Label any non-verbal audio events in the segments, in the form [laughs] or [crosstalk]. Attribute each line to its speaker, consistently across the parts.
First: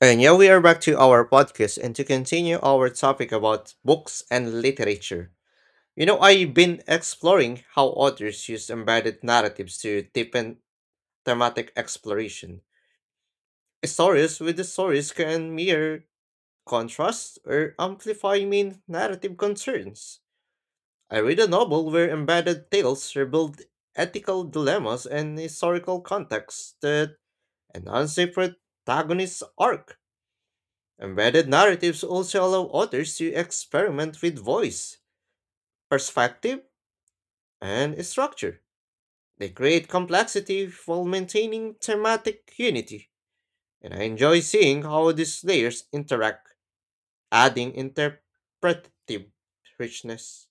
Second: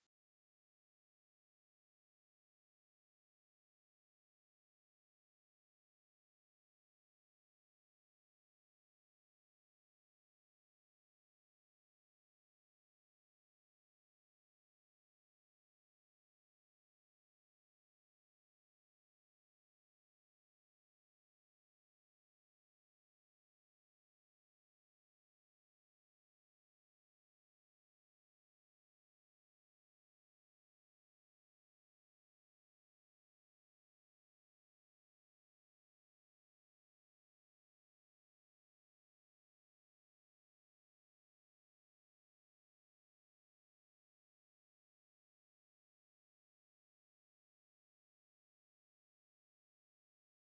Speaker 1: And yeah, we are back to our podcast and to continue our topic about books and literature. You know, I've been exploring how authors use embedded narratives to deepen thematic exploration. Stories with the stories can mirror, contrast, or amplify main narrative concerns. I read a novel where embedded tales revealed ethical dilemmas and historical contexts that enhance the protagonist's arc. Embedded narratives also allow authors to experiment with voice, perspective, and structure. They create complexity while maintaining thematic unity, and I enjoy seeing how these layers interact, adding interpretative richness.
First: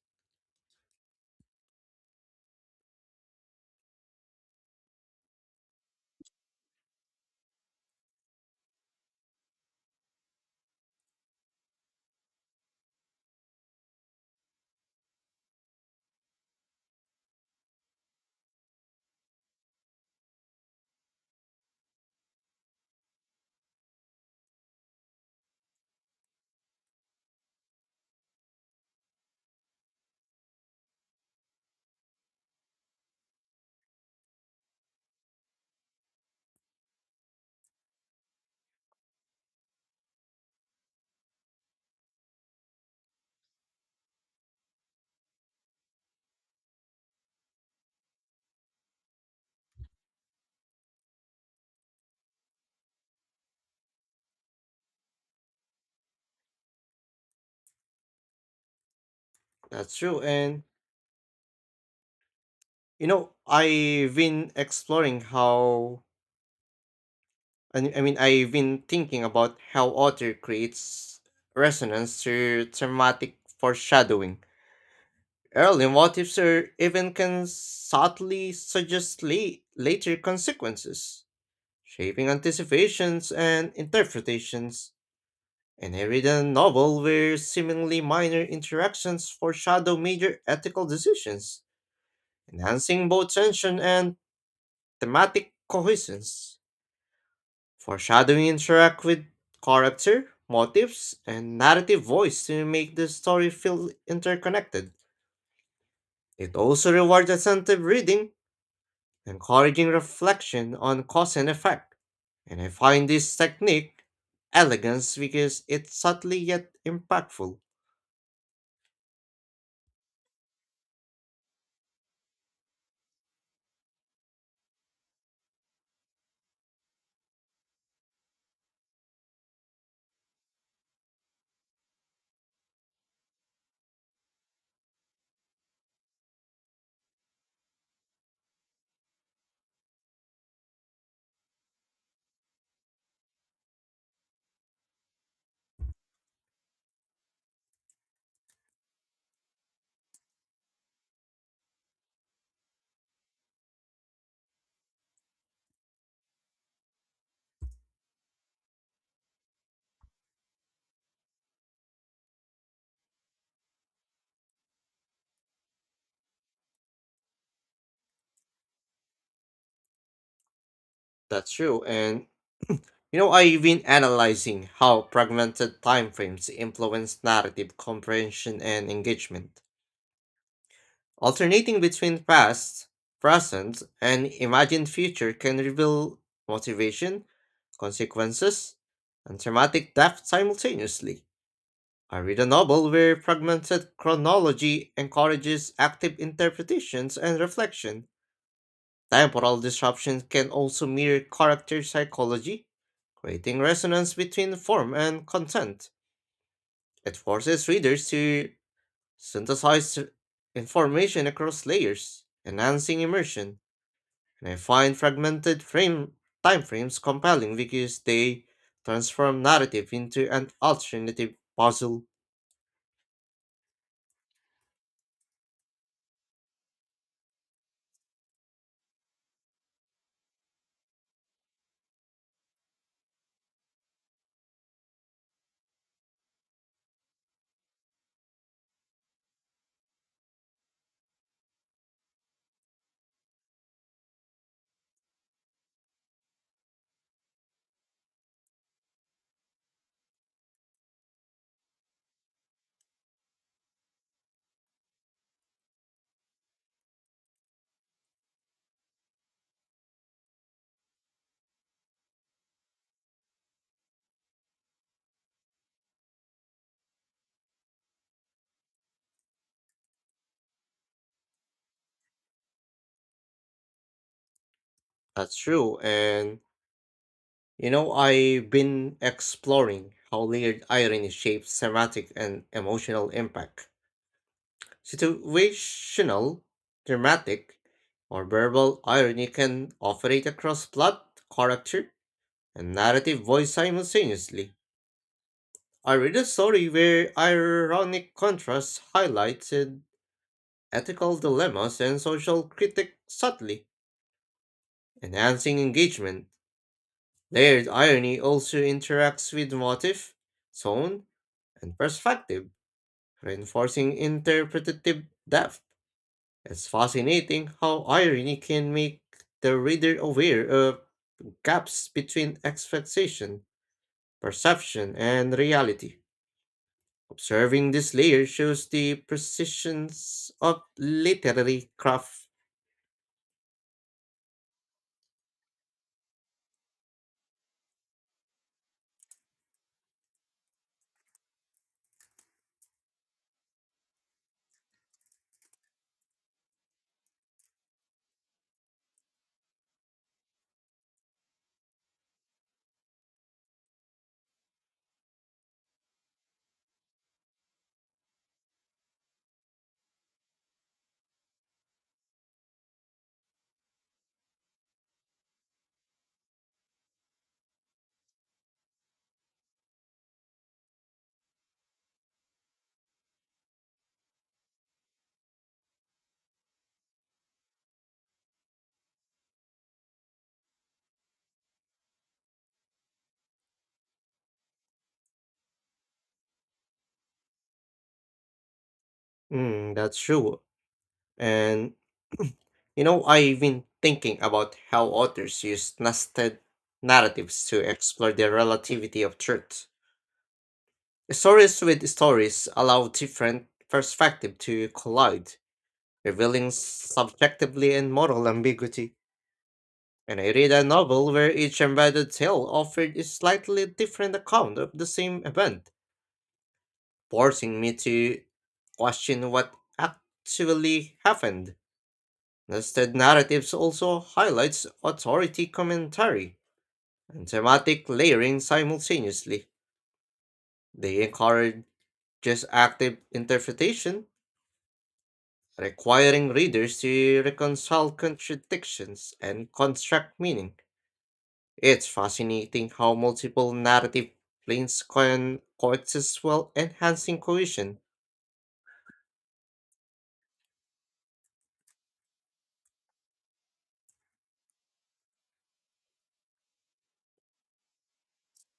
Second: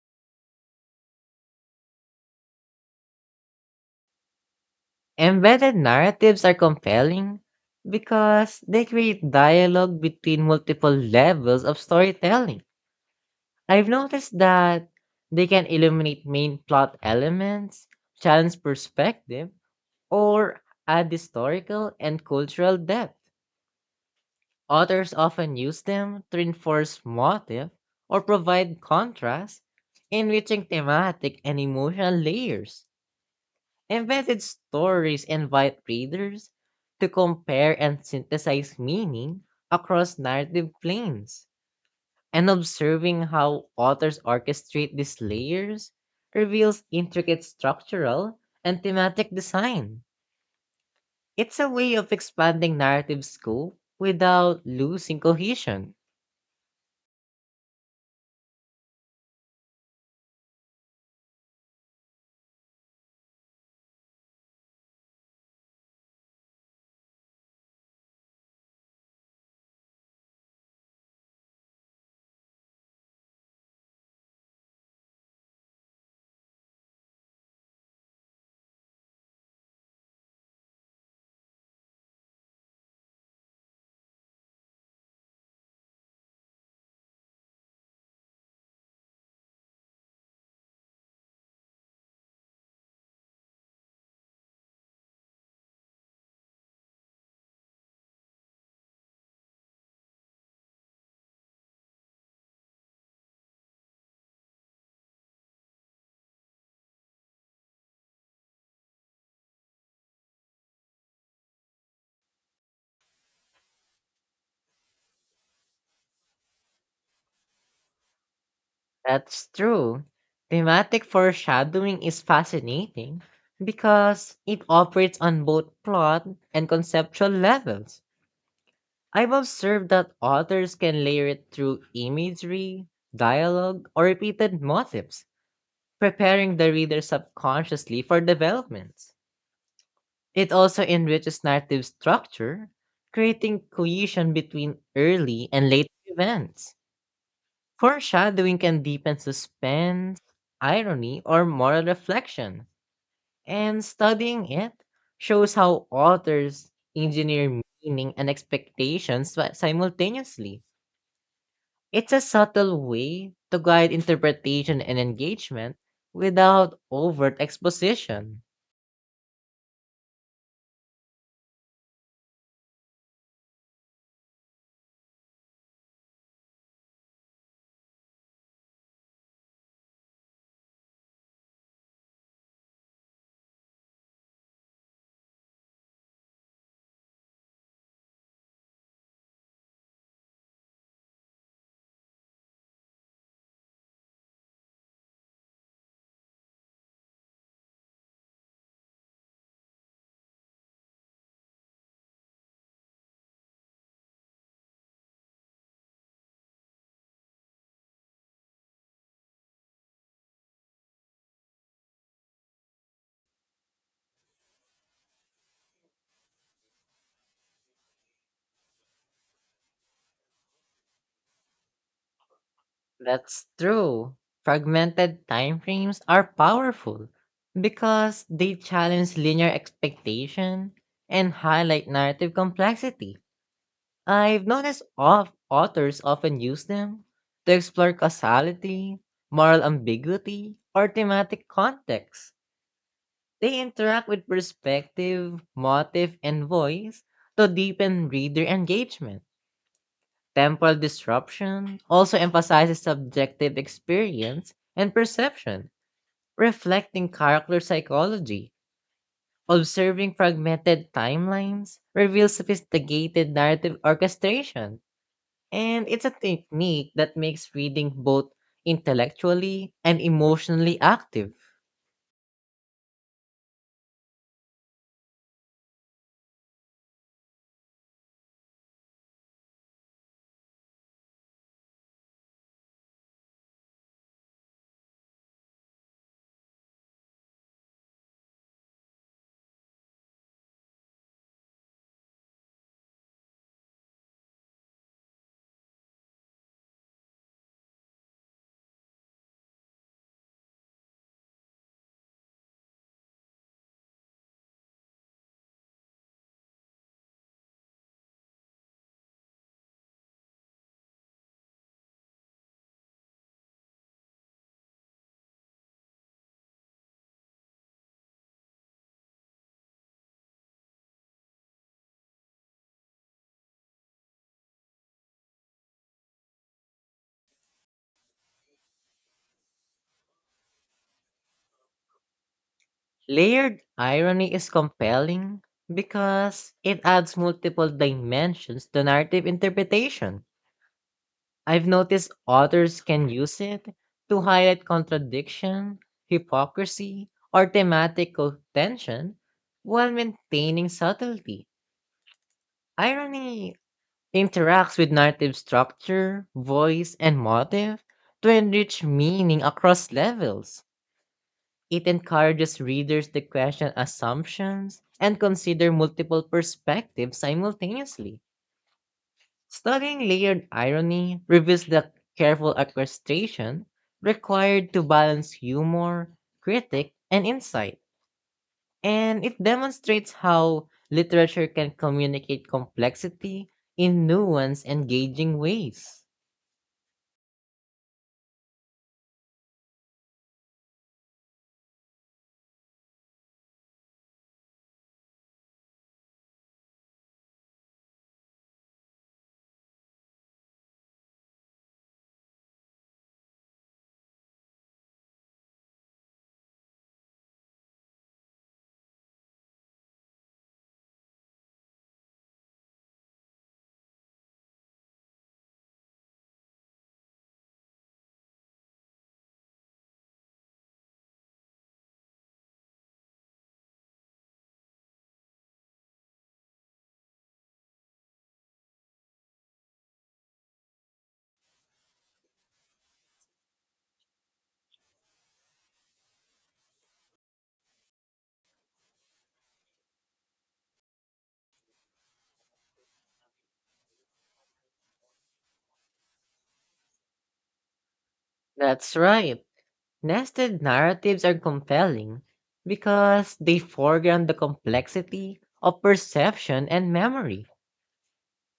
Speaker 2: Embedded narratives are compelling because they create dialogue between multiple levels of storytelling. I've noticed that they can illuminate main plot elements, challenge perspective, or add historical and cultural depth. Authors often use them to reinforce motive or provide contrast, enriching thematic and emotional layers. Invented stories invite readers to compare and synthesize meaning across narrative planes, and observing how authors orchestrate these layers reveals intricate structural and thematic design. It's a way of expanding narrative scope without losing cohesion.
Speaker 1: That's true, and you know, I've been exploring how And I mean, I've been thinking about how author creates resonance through thematic foreshadowing. Early motives or even can subtly suggest later consequences, shaping anticipations and interpretations. And I read a novel where seemingly minor interactions foreshadow major ethical decisions, enhancing both tension and thematic cohesion. Foreshadowing interact with character, motives, and narrative voice to make the story feel interconnected. It also rewards attentive reading, encouraging reflection on cause and effect. And I find this technique elegance because it's subtly yet impactful.
Speaker 2: That's true. Thematic foreshadowing is fascinating because it operates on both plot and conceptual levels. I've observed that authors can layer it through imagery, dialogue, or repeated motifs, preparing the reader subconsciously for developments. It also enriches narrative structure, creating cohesion between early and later events. Foreshadowing can deepen suspense, irony, or moral reflection, and studying it shows how authors engineer meaning and expectations simultaneously. It's a subtle way to guide interpretation and engagement without overt exposition.
Speaker 1: That's true, and you know, I've been analyzing how fragmented timeframes influence narrative comprehension and engagement. Alternating between past, present, and imagined future can reveal motivation, consequences, and thematic depth simultaneously. I read a novel where fragmented chronology encourages active interpretations and reflection. Temporal disruptions can also mirror character psychology, creating resonance between form and content. It forces readers to synthesize information across layers, enhancing immersion. And I find fragmented frame timeframes compelling because they transform narrative into an alternative puzzle.
Speaker 2: That's true. Fragmented timeframes are powerful because they challenge linear expectation and highlight narrative complexity. I've noticed of authors often use them to explore causality, moral ambiguity, or thematic context. They interact with perspective, motive, and voice to deepen reader engagement. Temporal disruption also emphasizes subjective experience and perception, reflecting character psychology. Observing fragmented timelines reveals sophisticated narrative orchestration, and it's a technique that makes reading both intellectually and emotionally active.
Speaker 1: That's true. And you know, I've been exploring how layered irony shapes thematic and emotional impact. Situational, dramatic, or verbal irony can operate across plot, character, and narrative voice simultaneously. I read a story where ironic contrast highlighted ethical dilemmas and social critique subtly, enhancing engagement. Layered irony also interacts with motif, tone, and perspective, reinforcing interpretative depth. It's fascinating how irony can make the reader aware of gaps between expectation, perception, and reality. Observing this layer shows the precisions of literary craft.
Speaker 2: Layered irony is compelling because it adds multiple dimensions to narrative interpretation. I've noticed authors can use it to highlight contradiction, hypocrisy, or thematical tension while maintaining subtlety. Irony interacts with narrative structure, voice, and motive to enrich meaning across levels. It encourages readers to question assumptions and consider multiple perspectives simultaneously. Studying layered irony reveals the careful orchestration required to balance humor, critic, and insight, and it demonstrates how literature can communicate complexity in nuanced, engaging ways.
Speaker 1: Mm, that's true. And [clears throat] you know, I've been thinking about how authors use nested narratives to explore the relativity of truth. Stories with stories allow different perspectives to collide, revealing subjectively and moral ambiguity. And I read a novel where each embedded tale offered a slightly different account of the same event, forcing me to question what actually happened. Nested narratives also highlights authority commentary and thematic layering simultaneously. They encourage just active interpretation, requiring readers to reconcile contradictions and construct meaning. It's fascinating how multiple narrative planes can coexist while enhancing cohesion.
Speaker 2: That's right. Nested narratives are compelling because they foreground the complexity of perception and memory.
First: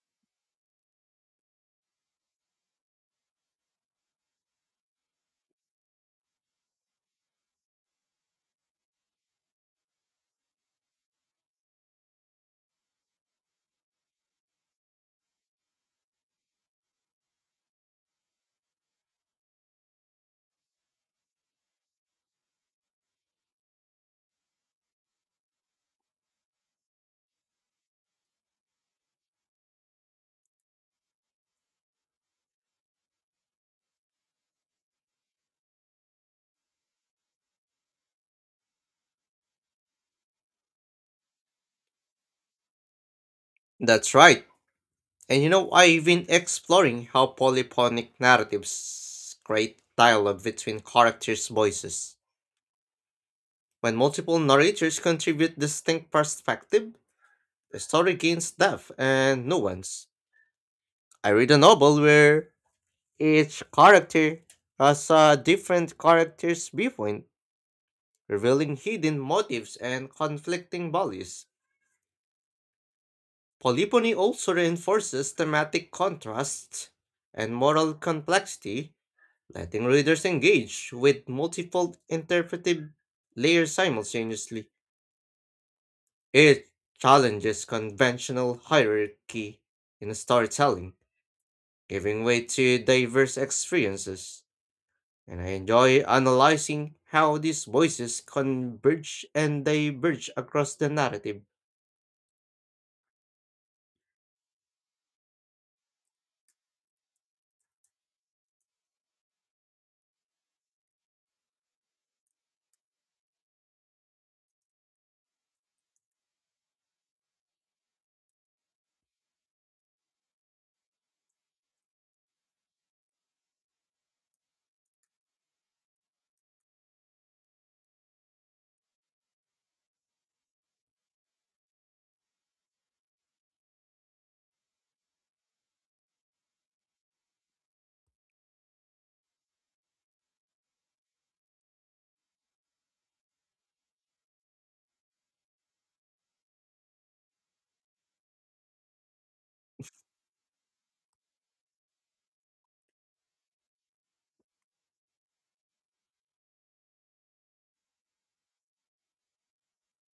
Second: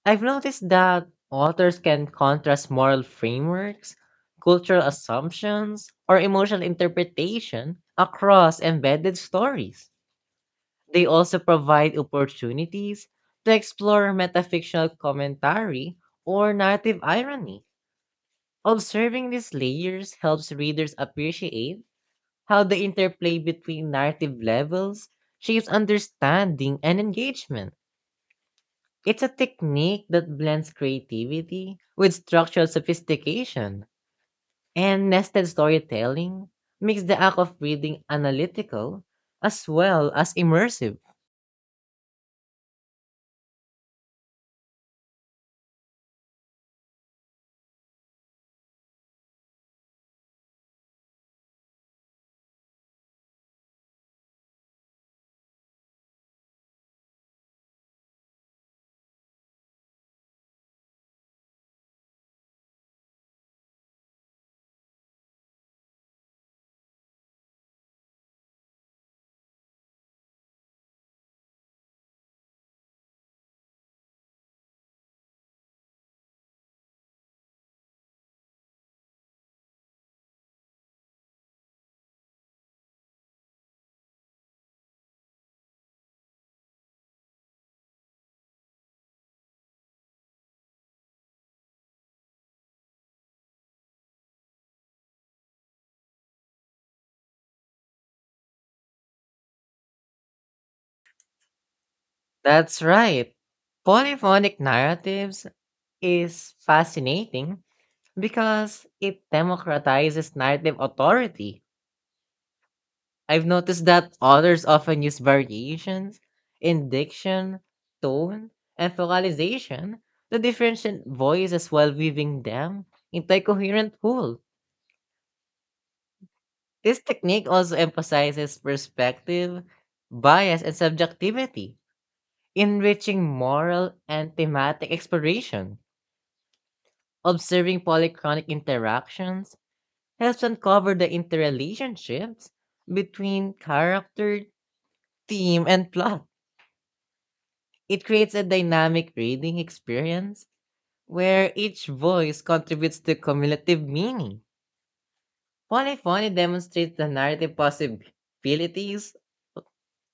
Speaker 2: I've noticed that authors can contrast moral frameworks, cultural assumptions, or emotional interpretation across embedded stories. They also provide opportunities to explore metafictional commentary or narrative irony. Observing these layers helps readers appreciate how the interplay between narrative levels shapes understanding and engagement. It's a technique that blends creativity with structural sophistication, and nested storytelling makes the act of reading analytical as well as immersive.
Speaker 1: That's right. And you know, I've been exploring how polyphonic narratives create dialogue between characters' voices. When multiple narrators contribute distinct perspective, the story gains depth and nuance. I read a novel where each character has a different character's viewpoint, revealing hidden motives and conflicting values. Polyphony also reinforces thematic contrasts and moral complexity letting readers engage with multiple interpretive layers simultaneously. It challenges conventional hierarchy in storytelling, giving way to diverse experiences, and I enjoy analyzing how these voices converge and diverge across the narrative.
Speaker 2: That's right. Polyphonic narratives is fascinating because it democratizes narrative authority. I've noticed that authors often use variations in diction, tone, and vocalization to differentiate voices while weaving them into a coherent whole. This technique also emphasizes perspective, bias, and subjectivity, enriching moral and thematic exploration. Observing polychronic interactions helps uncover the interrelationships between character, theme, and plot. It creates a dynamic reading experience where each voice contributes to cumulative meaning. Polyphony demonstrates the narrative possibilities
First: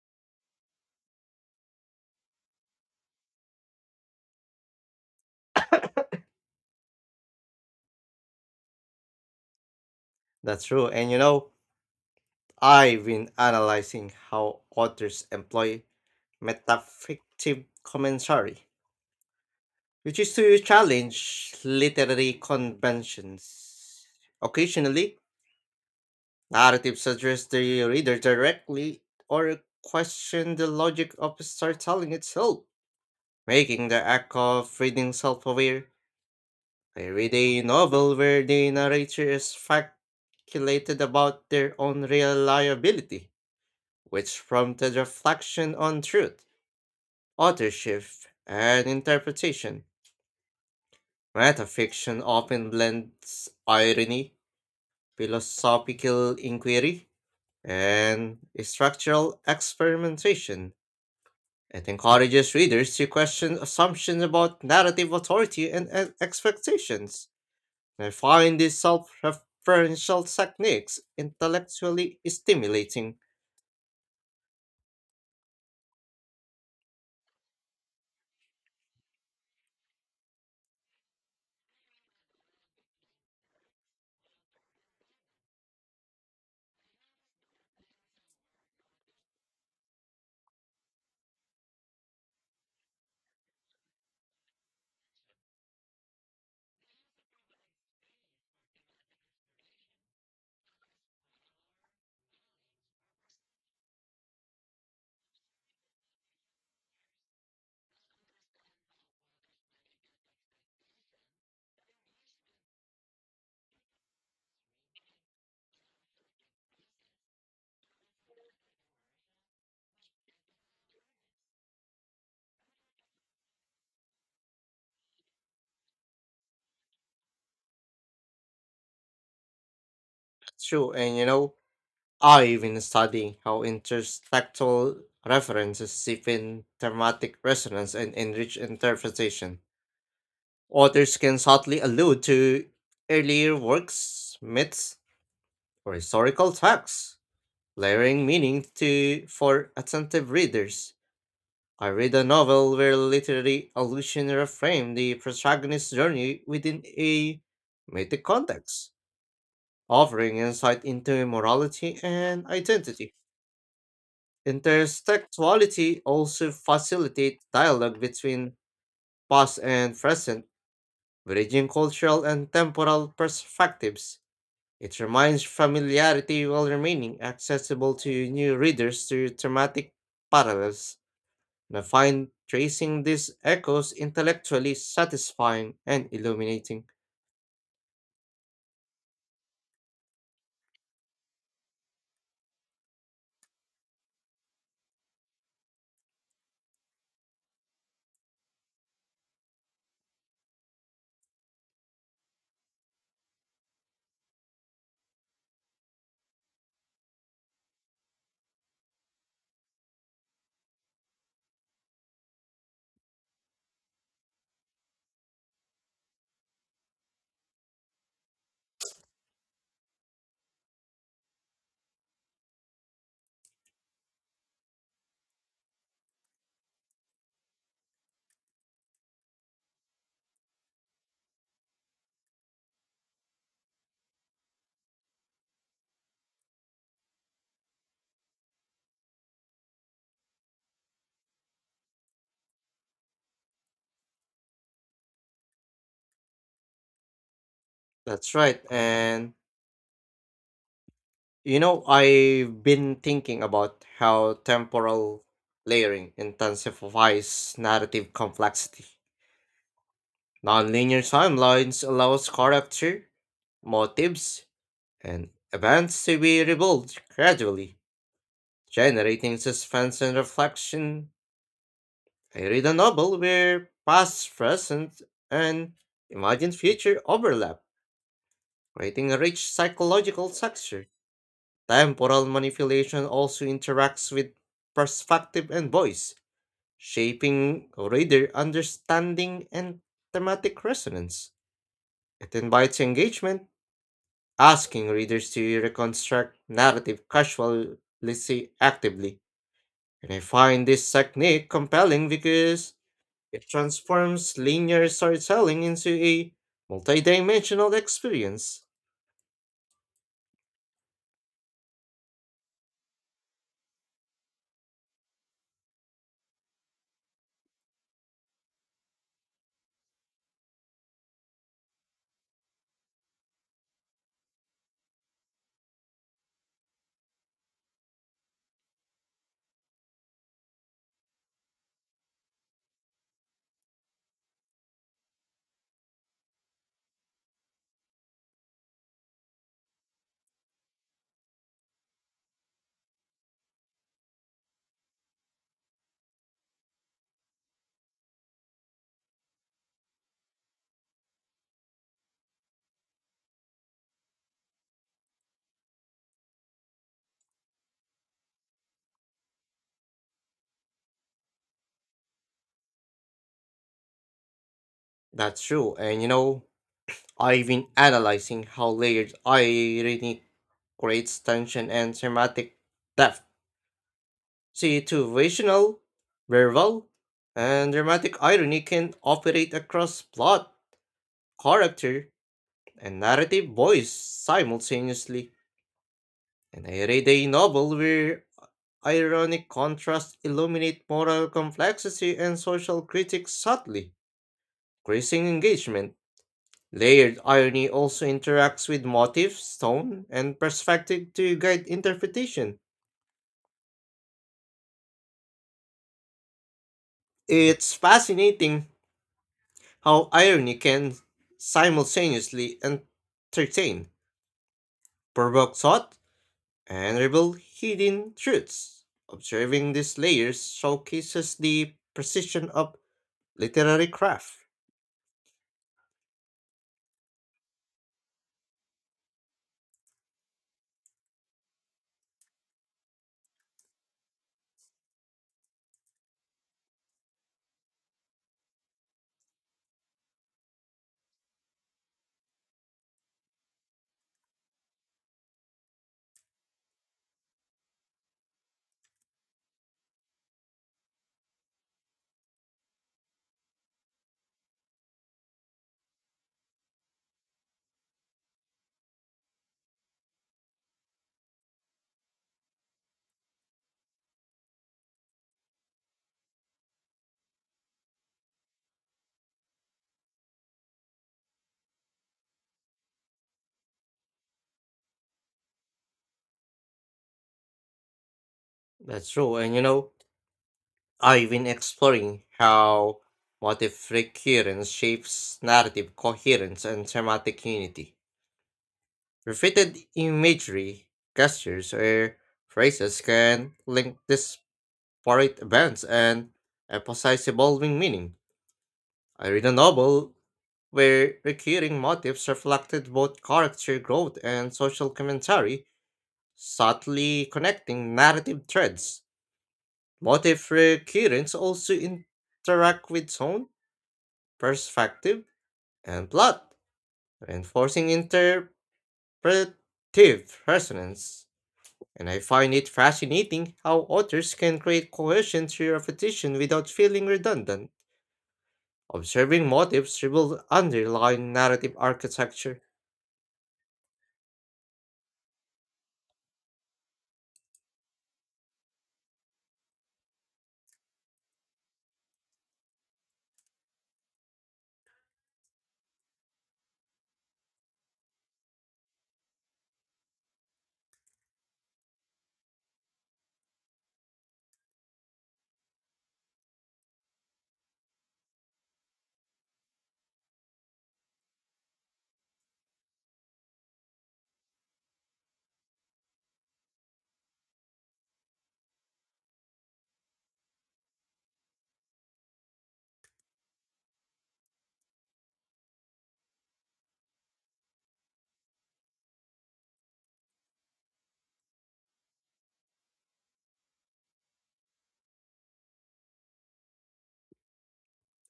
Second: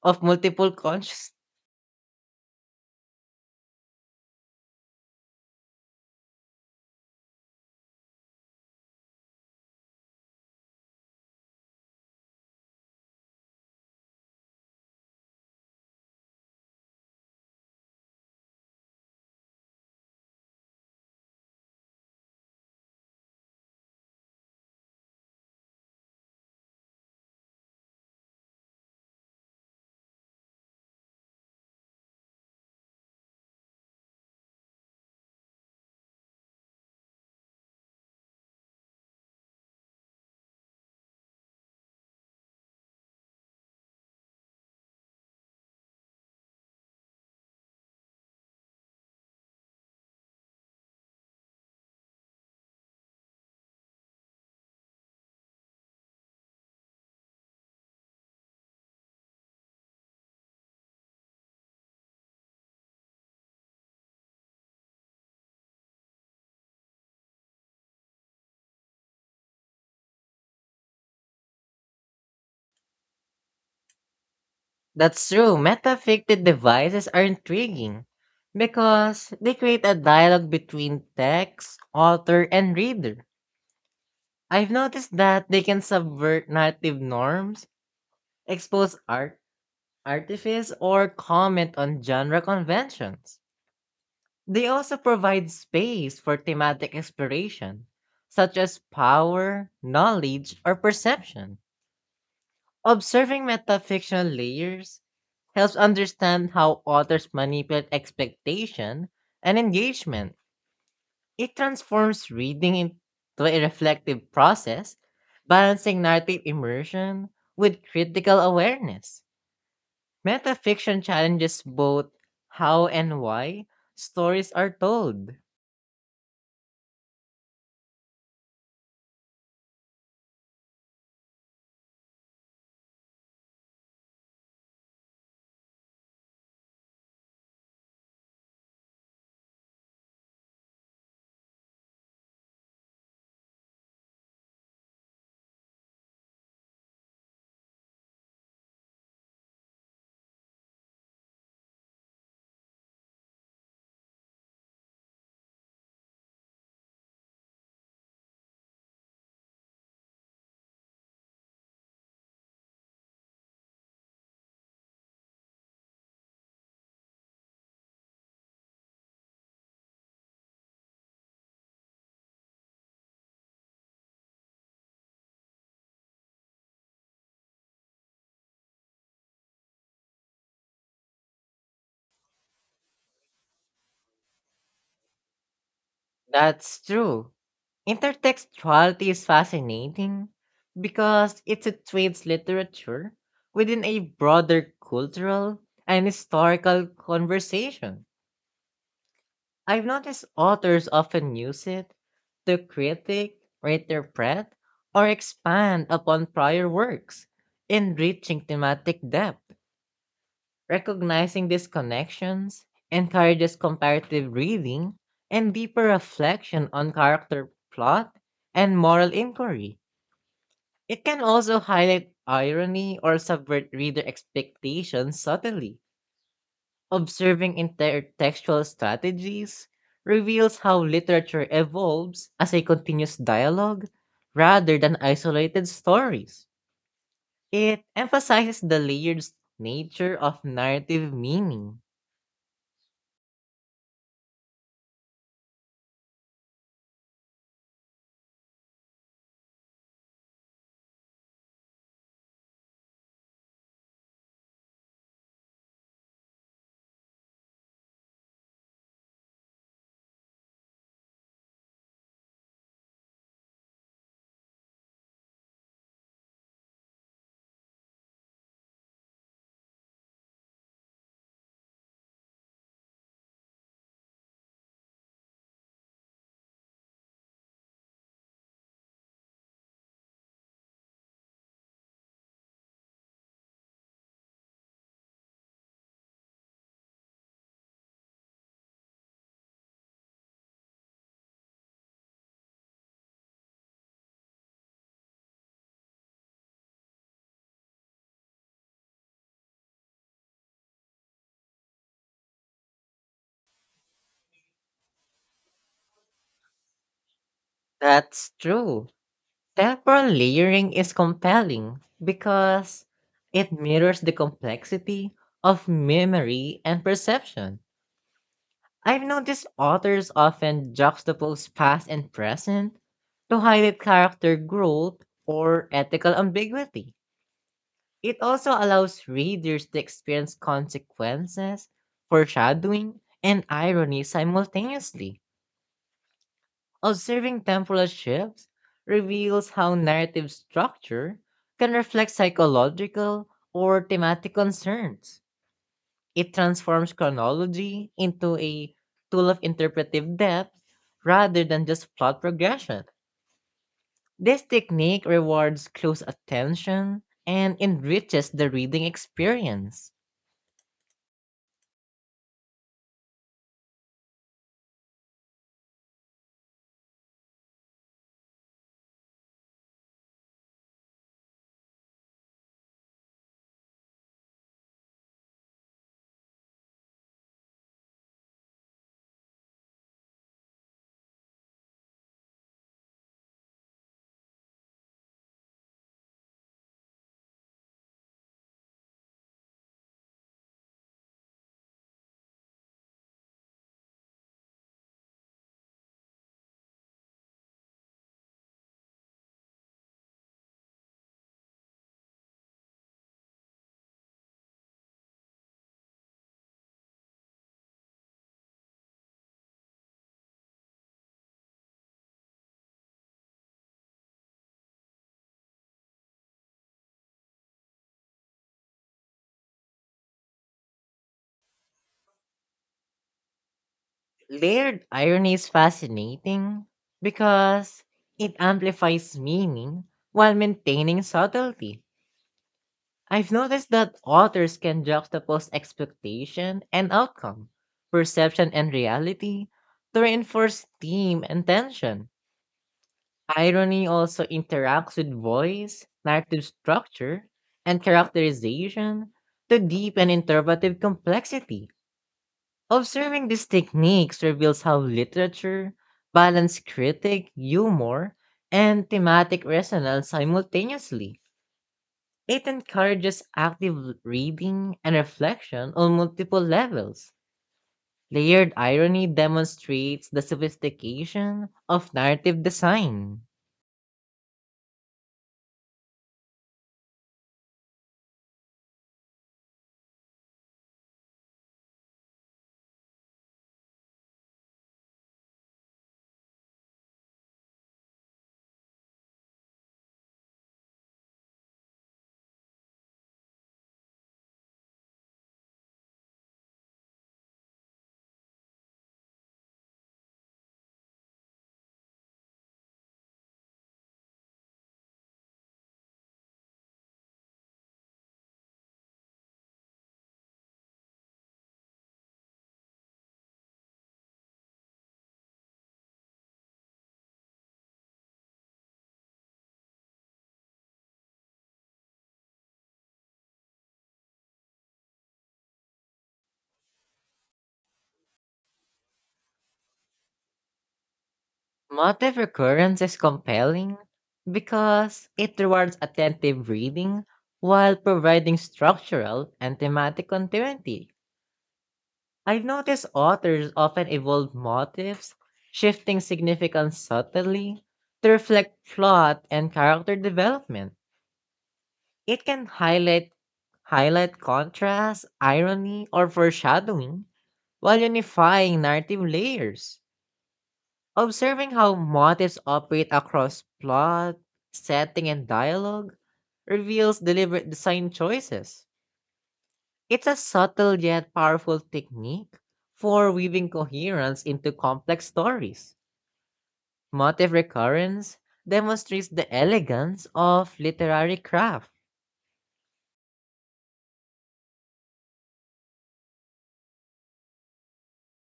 Speaker 2: of multiple consciousness.
Speaker 1: That's true, and you know, I've been analyzing how authors employ metafictive commentary which is to challenge literary conventions. Occasionally, narratives address the reader directly or question the logic of storytelling itself, making the act of reading self aware. I read a novel where the narrator is speculated about their own reliability, which prompted reflection on truth, authorship, and interpretation. Metafiction often blends irony, philosophical inquiry, and structural experimentation. It encourages readers to question assumptions about narrative authority and expectations. I find these self referential techniques intellectually stimulating.
Speaker 2: That's true. Metafictive devices are intriguing because they create a dialogue between text, author, and reader. I've noticed that they can subvert narrative norms, expose artifice, or comment on genre conventions. They also provide space for thematic exploration, such as power, knowledge, or perception. Observing metafictional layers helps understand how authors manipulate expectation and engagement. It transforms reading into a reflective process, balancing narrative immersion with critical awareness. Metafiction challenges both how and why stories are told.
Speaker 1: True, and you know, I've been studying how intertextual references deepen thematic resonance and enrich interpretation. Authors can subtly allude to earlier works, myths, or historical facts, layering meaning to for attentive readers. I read a novel where literary allusion reframed the protagonist's journey within a mythic context, offering insight into morality and identity. Intertextuality also facilitates dialogue between past and present, bridging cultural and temporal perspectives. It reminds familiarity while remaining accessible to new readers through thematic parallels, and I find tracing these echoes intellectually satisfying and
Speaker 2: That's
Speaker 1: illuminating.
Speaker 2: true. Intertextuality is fascinating because it situates literature within a broader cultural and historical conversation. I've noticed authors often use it to critique, or interpret, or expand upon prior works, enriching thematic depth. Recognizing these connections encourages comparative reading and deeper reflection on character plot and moral inquiry. It can also highlight irony or subvert reader expectations subtly. Observing intertextual strategies reveals how literature evolves as a continuous dialogue rather than isolated stories. It emphasizes the layered nature of narrative meaning.
Speaker 1: That's right, and you know, I've been thinking about how temporal layering intensifies narrative complexity. Nonlinear timelines allows character, motives, and events to be rebuilt gradually generating suspense and reflection. I read a novel where past, present, and imagined future overlap, creating a rich psychological texture. Temporal manipulation also interacts with perspective and voice, shaping reader understanding and thematic resonance. It invites engagement, asking readers to reconstruct narrative casually actively. And I find this technique compelling because it transforms linear storytelling into a multidimensional
Speaker 2: That's
Speaker 1: experience.
Speaker 2: true. Temporal layering is compelling because it mirrors the complexity of memory and perception. I've noticed authors often juxtapose past and present to highlight character growth or ethical ambiguity. It also allows readers to experience consequences, foreshadowing, and irony simultaneously. Observing temporal shifts reveals how narrative structure can reflect psychological or thematic concerns. It transforms chronology into a tool of interpretive depth rather than just plot progression. This technique rewards close attention and enriches the reading experience.
Speaker 1: That's true, and you know, I've been analyzing how layered irony creates tension and thematic depth. See, situational, verbal, and dramatic irony can operate across plot, character, and narrative voice simultaneously. And I read a novel where ironic contrasts illuminate moral complexity and social critics subtly, increasing engagement. Layered irony also interacts with motif, tone, and perspective to guide interpretation. It's fascinating how irony can simultaneously entertain, provoke thought, and reveal hidden truths. Observing these layers showcases the precision of literary craft.
Speaker 2: Layered irony is fascinating because it amplifies meaning while maintaining subtlety. I've noticed that authors can juxtapose expectation and outcome, perception and reality to reinforce theme and tension. Irony also interacts with voice, narrative structure, and characterization to deepen interpretive complexity. Observing these techniques reveals how literature balances critic, humor, and thematic resonance simultaneously. It encourages active reading and reflection on multiple levels. Layered irony demonstrates the sophistication of narrative design.
Speaker 1: That's true, and you know, I've been exploring how motif recurrence shapes narrative coherence and thematic unity. Repeated imagery, gestures, or phrases can link disparate events and emphasize evolving meaning. I read a novel where recurring motifs reflected both character growth and social commentary, subtly connecting narrative threads. Motif recurrence also interact with tone, perspective, and plot, reinforcing interpretive resonance. And I find it fascinating how authors can create cohesion through repetition without feeling redundant. Observing motifs reveals underlying narrative
Speaker 2: Motive
Speaker 1: architecture.
Speaker 2: recurrence is compelling because it rewards attentive reading while providing structural and thematic continuity. I've noticed authors often evolve motifs, shifting significance subtly to reflect plot and character development. It can highlight contrast, irony, or foreshadowing while unifying narrative layers. Observing how motifs operate across plot, setting, and dialogue reveals deliberate design choices. It's a subtle yet powerful technique for weaving coherence into complex stories. Motif recurrence demonstrates the elegance of literary craft.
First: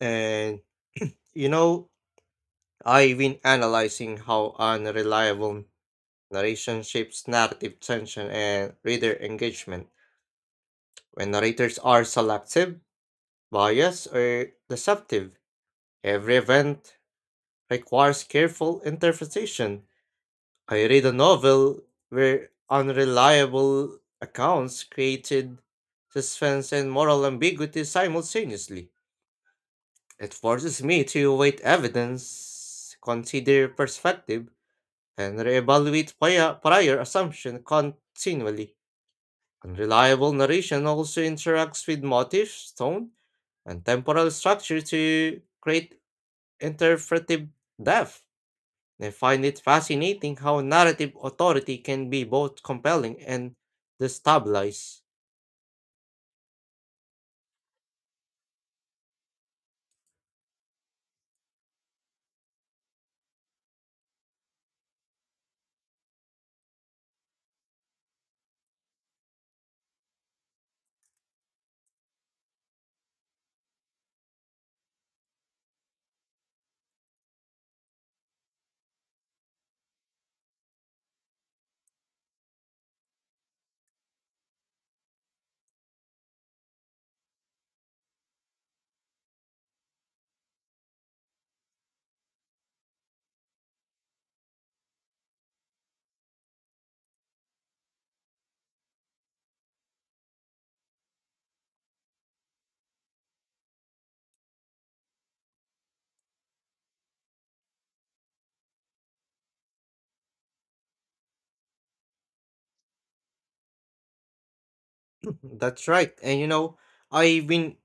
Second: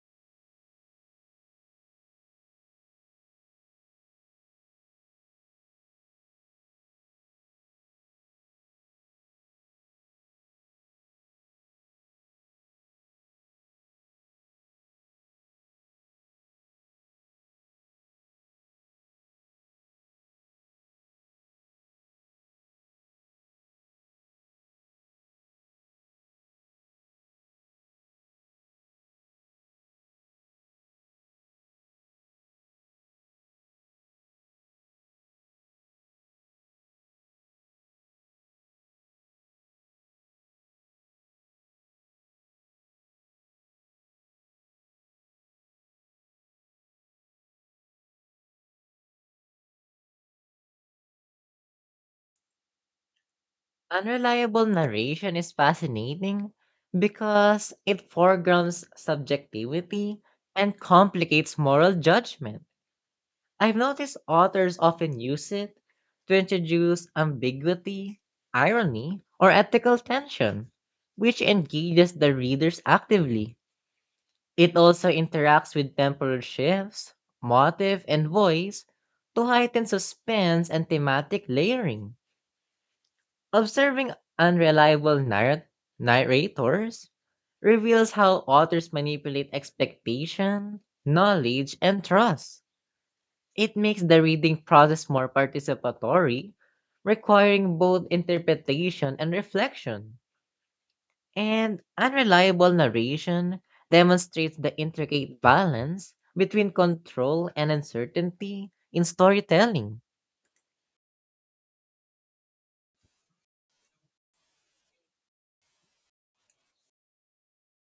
Speaker 1: And you know, I've been analyzing how unreliable narration shapes narrative tension and reader engagement. When narrators are selective, biased, or deceptive, every event requires careful interpretation. I read a novel where unreliable accounts created suspense and moral ambiguity simultaneously. It forces me to weigh evidence, consider perspective, and reevaluate prior assumption continually. Unreliable narration also interacts with motive, tone, and temporal structure to create interpretive depth. I find it fascinating how narrative authority can be both compelling and
Speaker 2: Unreliable
Speaker 1: destabilize.
Speaker 2: narration is fascinating because it foregrounds subjectivity and complicates moral judgment. I've noticed authors often use it to introduce ambiguity, irony, or ethical tension, which engages the readers actively. It also interacts with temporal shifts, motive, and voice to heighten suspense and thematic layering. Observing unreliable narrat- narrators reveals how authors manipulate expectation, knowledge, and trust. It makes the reading process more participatory, requiring both interpretation and reflection. And unreliable narration demonstrates the intricate balance between control and uncertainty in storytelling.
Speaker 1: [laughs] That's right. And you know, I've been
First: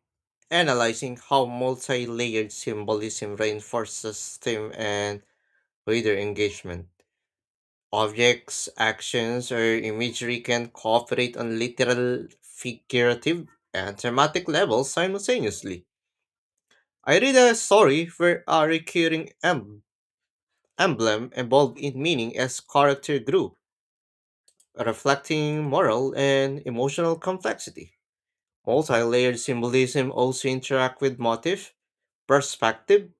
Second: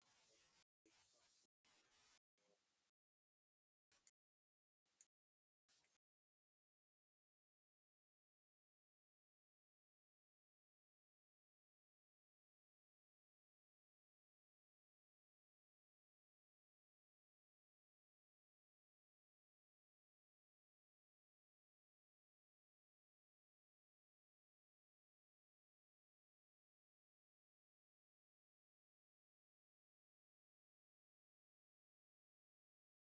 Speaker 1: analyzing how multi-layered symbolism reinforces theme and reader engagement. Objects, actions, or imagery can cooperate on literal, figurative, and thematic levels simultaneously. I read a story where a recurring emblem evolved in meaning as character grew, reflecting moral and emotional complexity. Multi-layered symbolism also interact with motif, perspective,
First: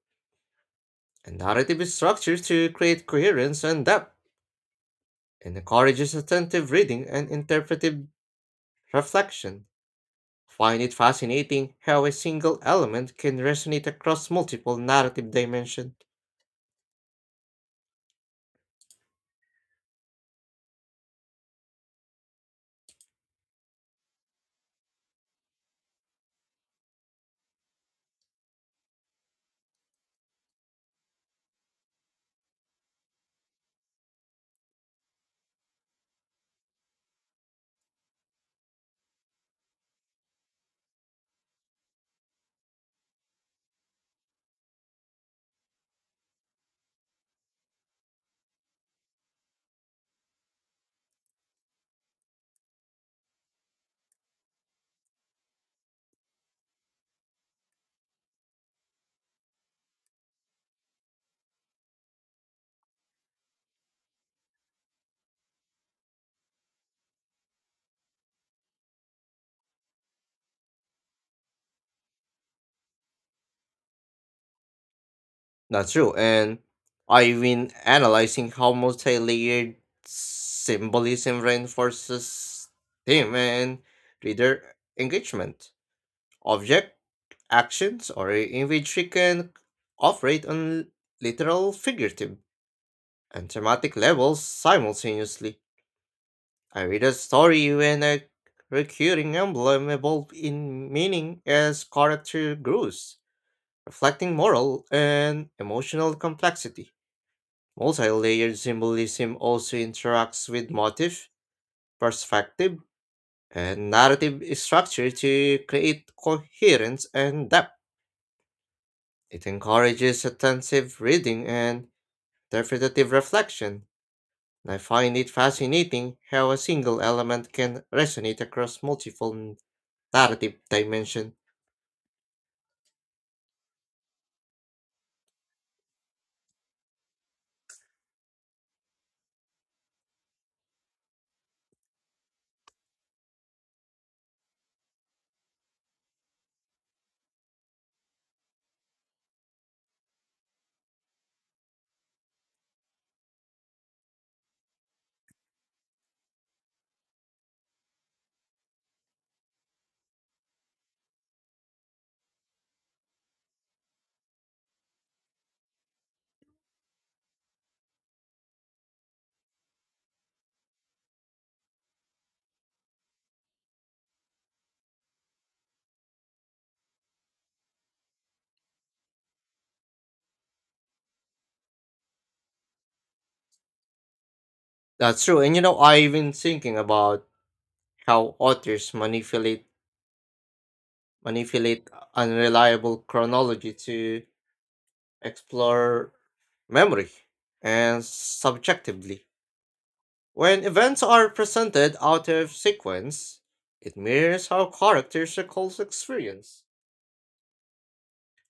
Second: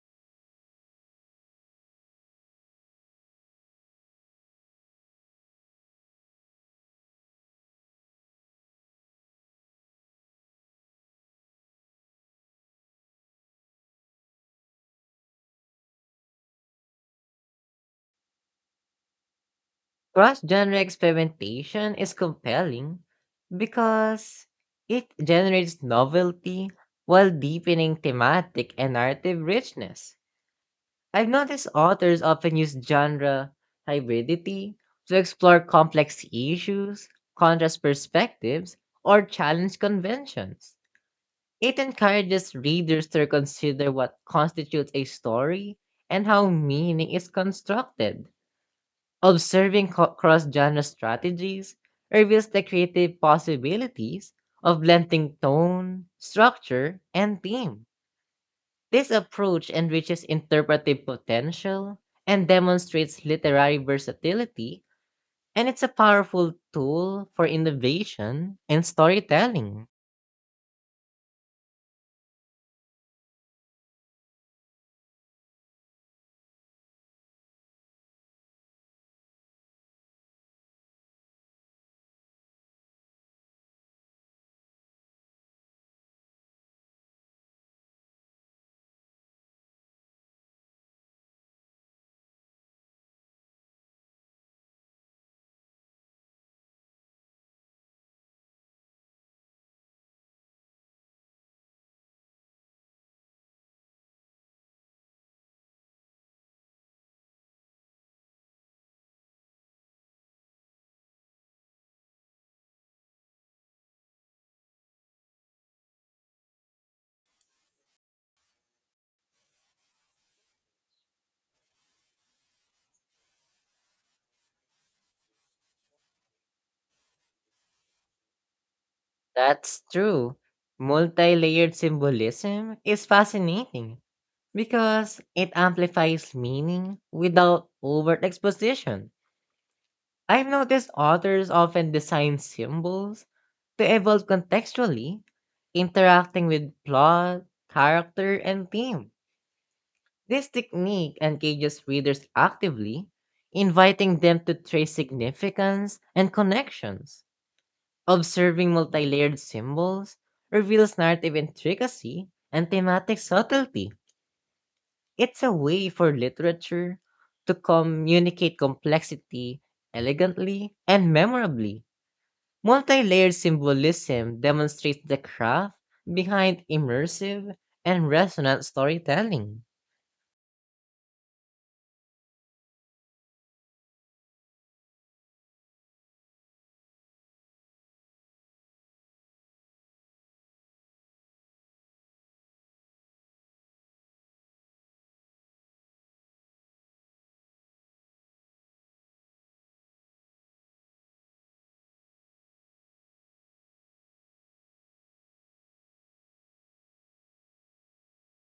Speaker 1: and narrative structure to create coherence and depth, and encourages attentive reading and interpretive reflection. Find it fascinating how a single element can resonate across multiple narrative dimensions.
Speaker 2: Cross genre experimentation is compelling because it generates novelty while deepening thematic and narrative richness. I've noticed authors often use genre hybridity to explore complex issues, contrast perspectives, or challenge conventions. It encourages readers to reconsider what constitutes a story and how meaning is constructed. Observing cross genre strategies reveals the creative possibilities of blending tone, structure, and theme. This approach enriches interpretive potential and demonstrates literary versatility, and it's a powerful tool for innovation and storytelling.
Speaker 1: That's true, and I've been analyzing how multi-layered symbolism reinforces theme and reader engagement. Object, actions, or imagery can operate on literal, figurative, and thematic levels simultaneously. I read a story when a recurring emblem evolved in meaning as character grows, reflecting moral and emotional complexity. Multi-layered symbolism also interacts with motif, perspective, and narrative structure to create coherence and depth. It encourages attentive reading and interpretative reflection, and I find it fascinating how a single element can resonate across multiple
Speaker 2: That's true.
Speaker 1: narrative
Speaker 2: Multi
Speaker 1: dimensions.
Speaker 2: layered symbolism is fascinating because it amplifies meaning without overt exposition. I've noticed authors often design symbols to evolve contextually, interacting with plot, character, and theme. This technique engages readers actively, inviting them to trace significance and connections. Observing multi-layered symbols reveals narrative intricacy and thematic subtlety. It's a way for literature to communicate complexity elegantly and memorably. Multi-layered symbolism demonstrates the craft behind immersive and resonant storytelling.
Speaker 1: That's true, and you know I've been thinking about how authors manipulate unreliable chronology to explore memory, and subjectively. When events are presented out of sequence, it mirrors how characters recall experience,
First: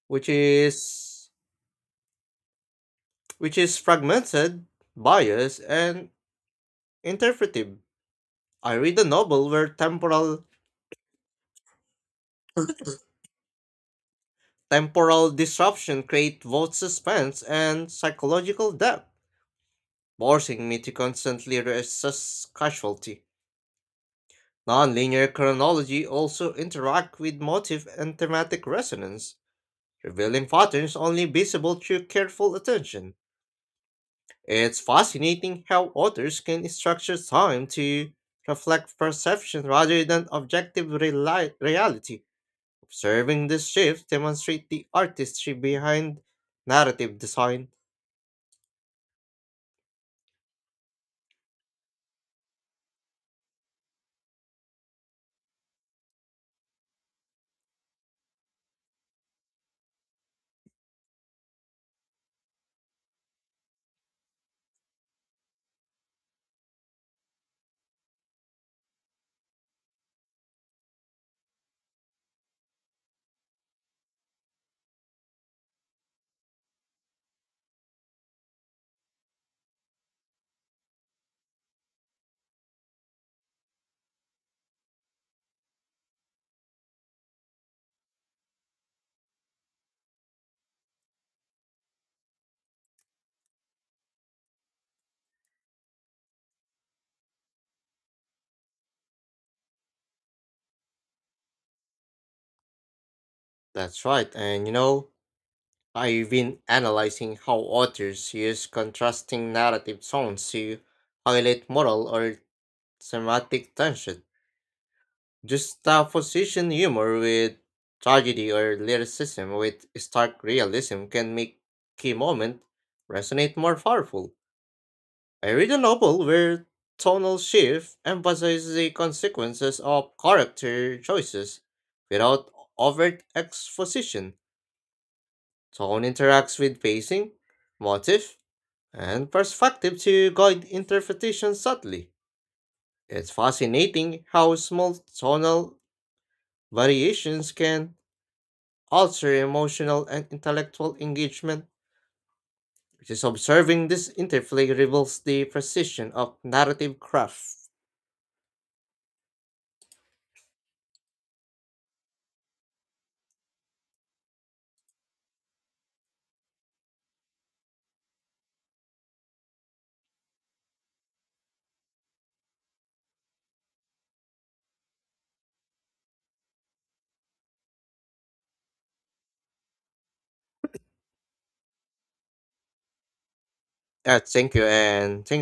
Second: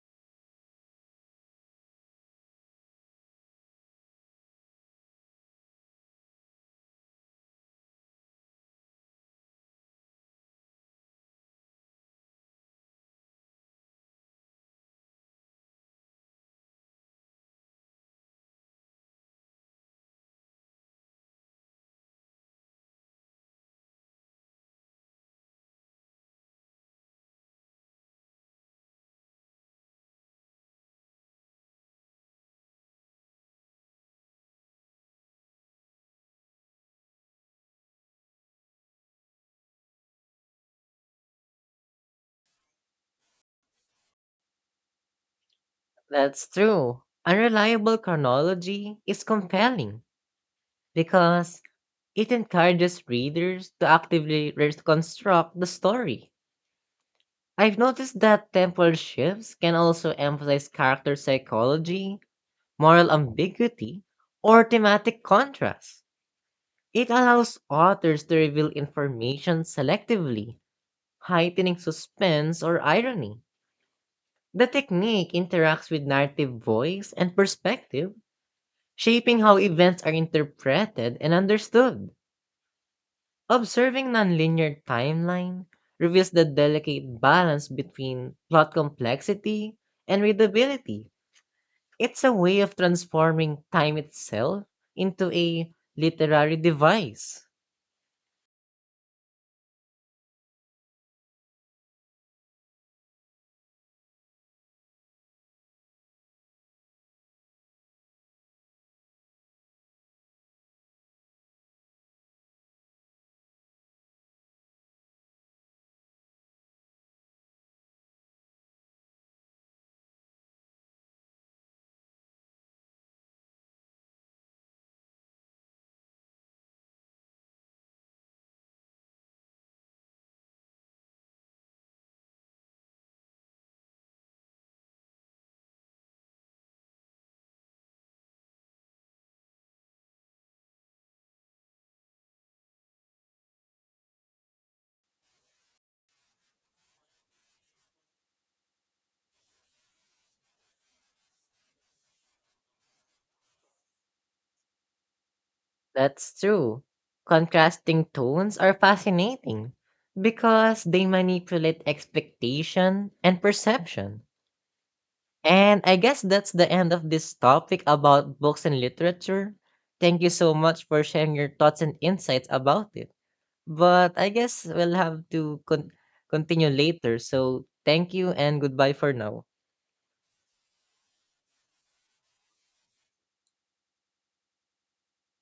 Speaker 1: which is which is fragmented, biased, and interpretive. I read a novel where temporal disruption creates both suspense and psychological depth, forcing me to constantly reassess casualty. Nonlinear chronology also interact with motive and thematic resonance revealing patterns only visible through careful attention. It's fascinating how authors can structure time to reflect perception rather than objective reality. Observing this shift demonstrates the artistry behind
Speaker 2: That's true.
Speaker 1: narrative design.
Speaker 2: Unreliable chronology is compelling because it encourages readers to actively reconstruct the story. I've noticed that temporal shifts can also emphasize character psychology, moral ambiguity, or thematic contrast. It allows authors to reveal information selectively, heightening suspense or irony. The technique interacts with narrative voice and perspective, shaping how events are interpreted and understood. Observing nonlinear timeline reveals the delicate balance between plot complexity and readability. It's a way of transforming time itself into a literary device.
Speaker 1: That's right, and you know, I've been analyzing how authors use contrasting narrative tones to highlight moral or thematic tension. Just humor with tragedy or lyricism with stark realism can make key moments resonate more powerful. I read a novel where tonal shift emphasizes the consequences of character choices without overt exposition. Tone interacts with pacing, motif, and perspective to guide interpretation subtly. It's fascinating how small tonal variations can alter emotional and intellectual engagement. Just observing this interplay reveals the precision
Speaker 2: That's
Speaker 1: of
Speaker 2: true.
Speaker 1: narrative craft.
Speaker 2: Contrasting tones are fascinating because they manipulate expectation and perception. And I guess that's the end of this topic about books and literature. Thank you so much for sharing your thoughts and insights about it. But I guess we'll have to continue later. So thank you and goodbye for now.
Speaker 1: Thank you, and thank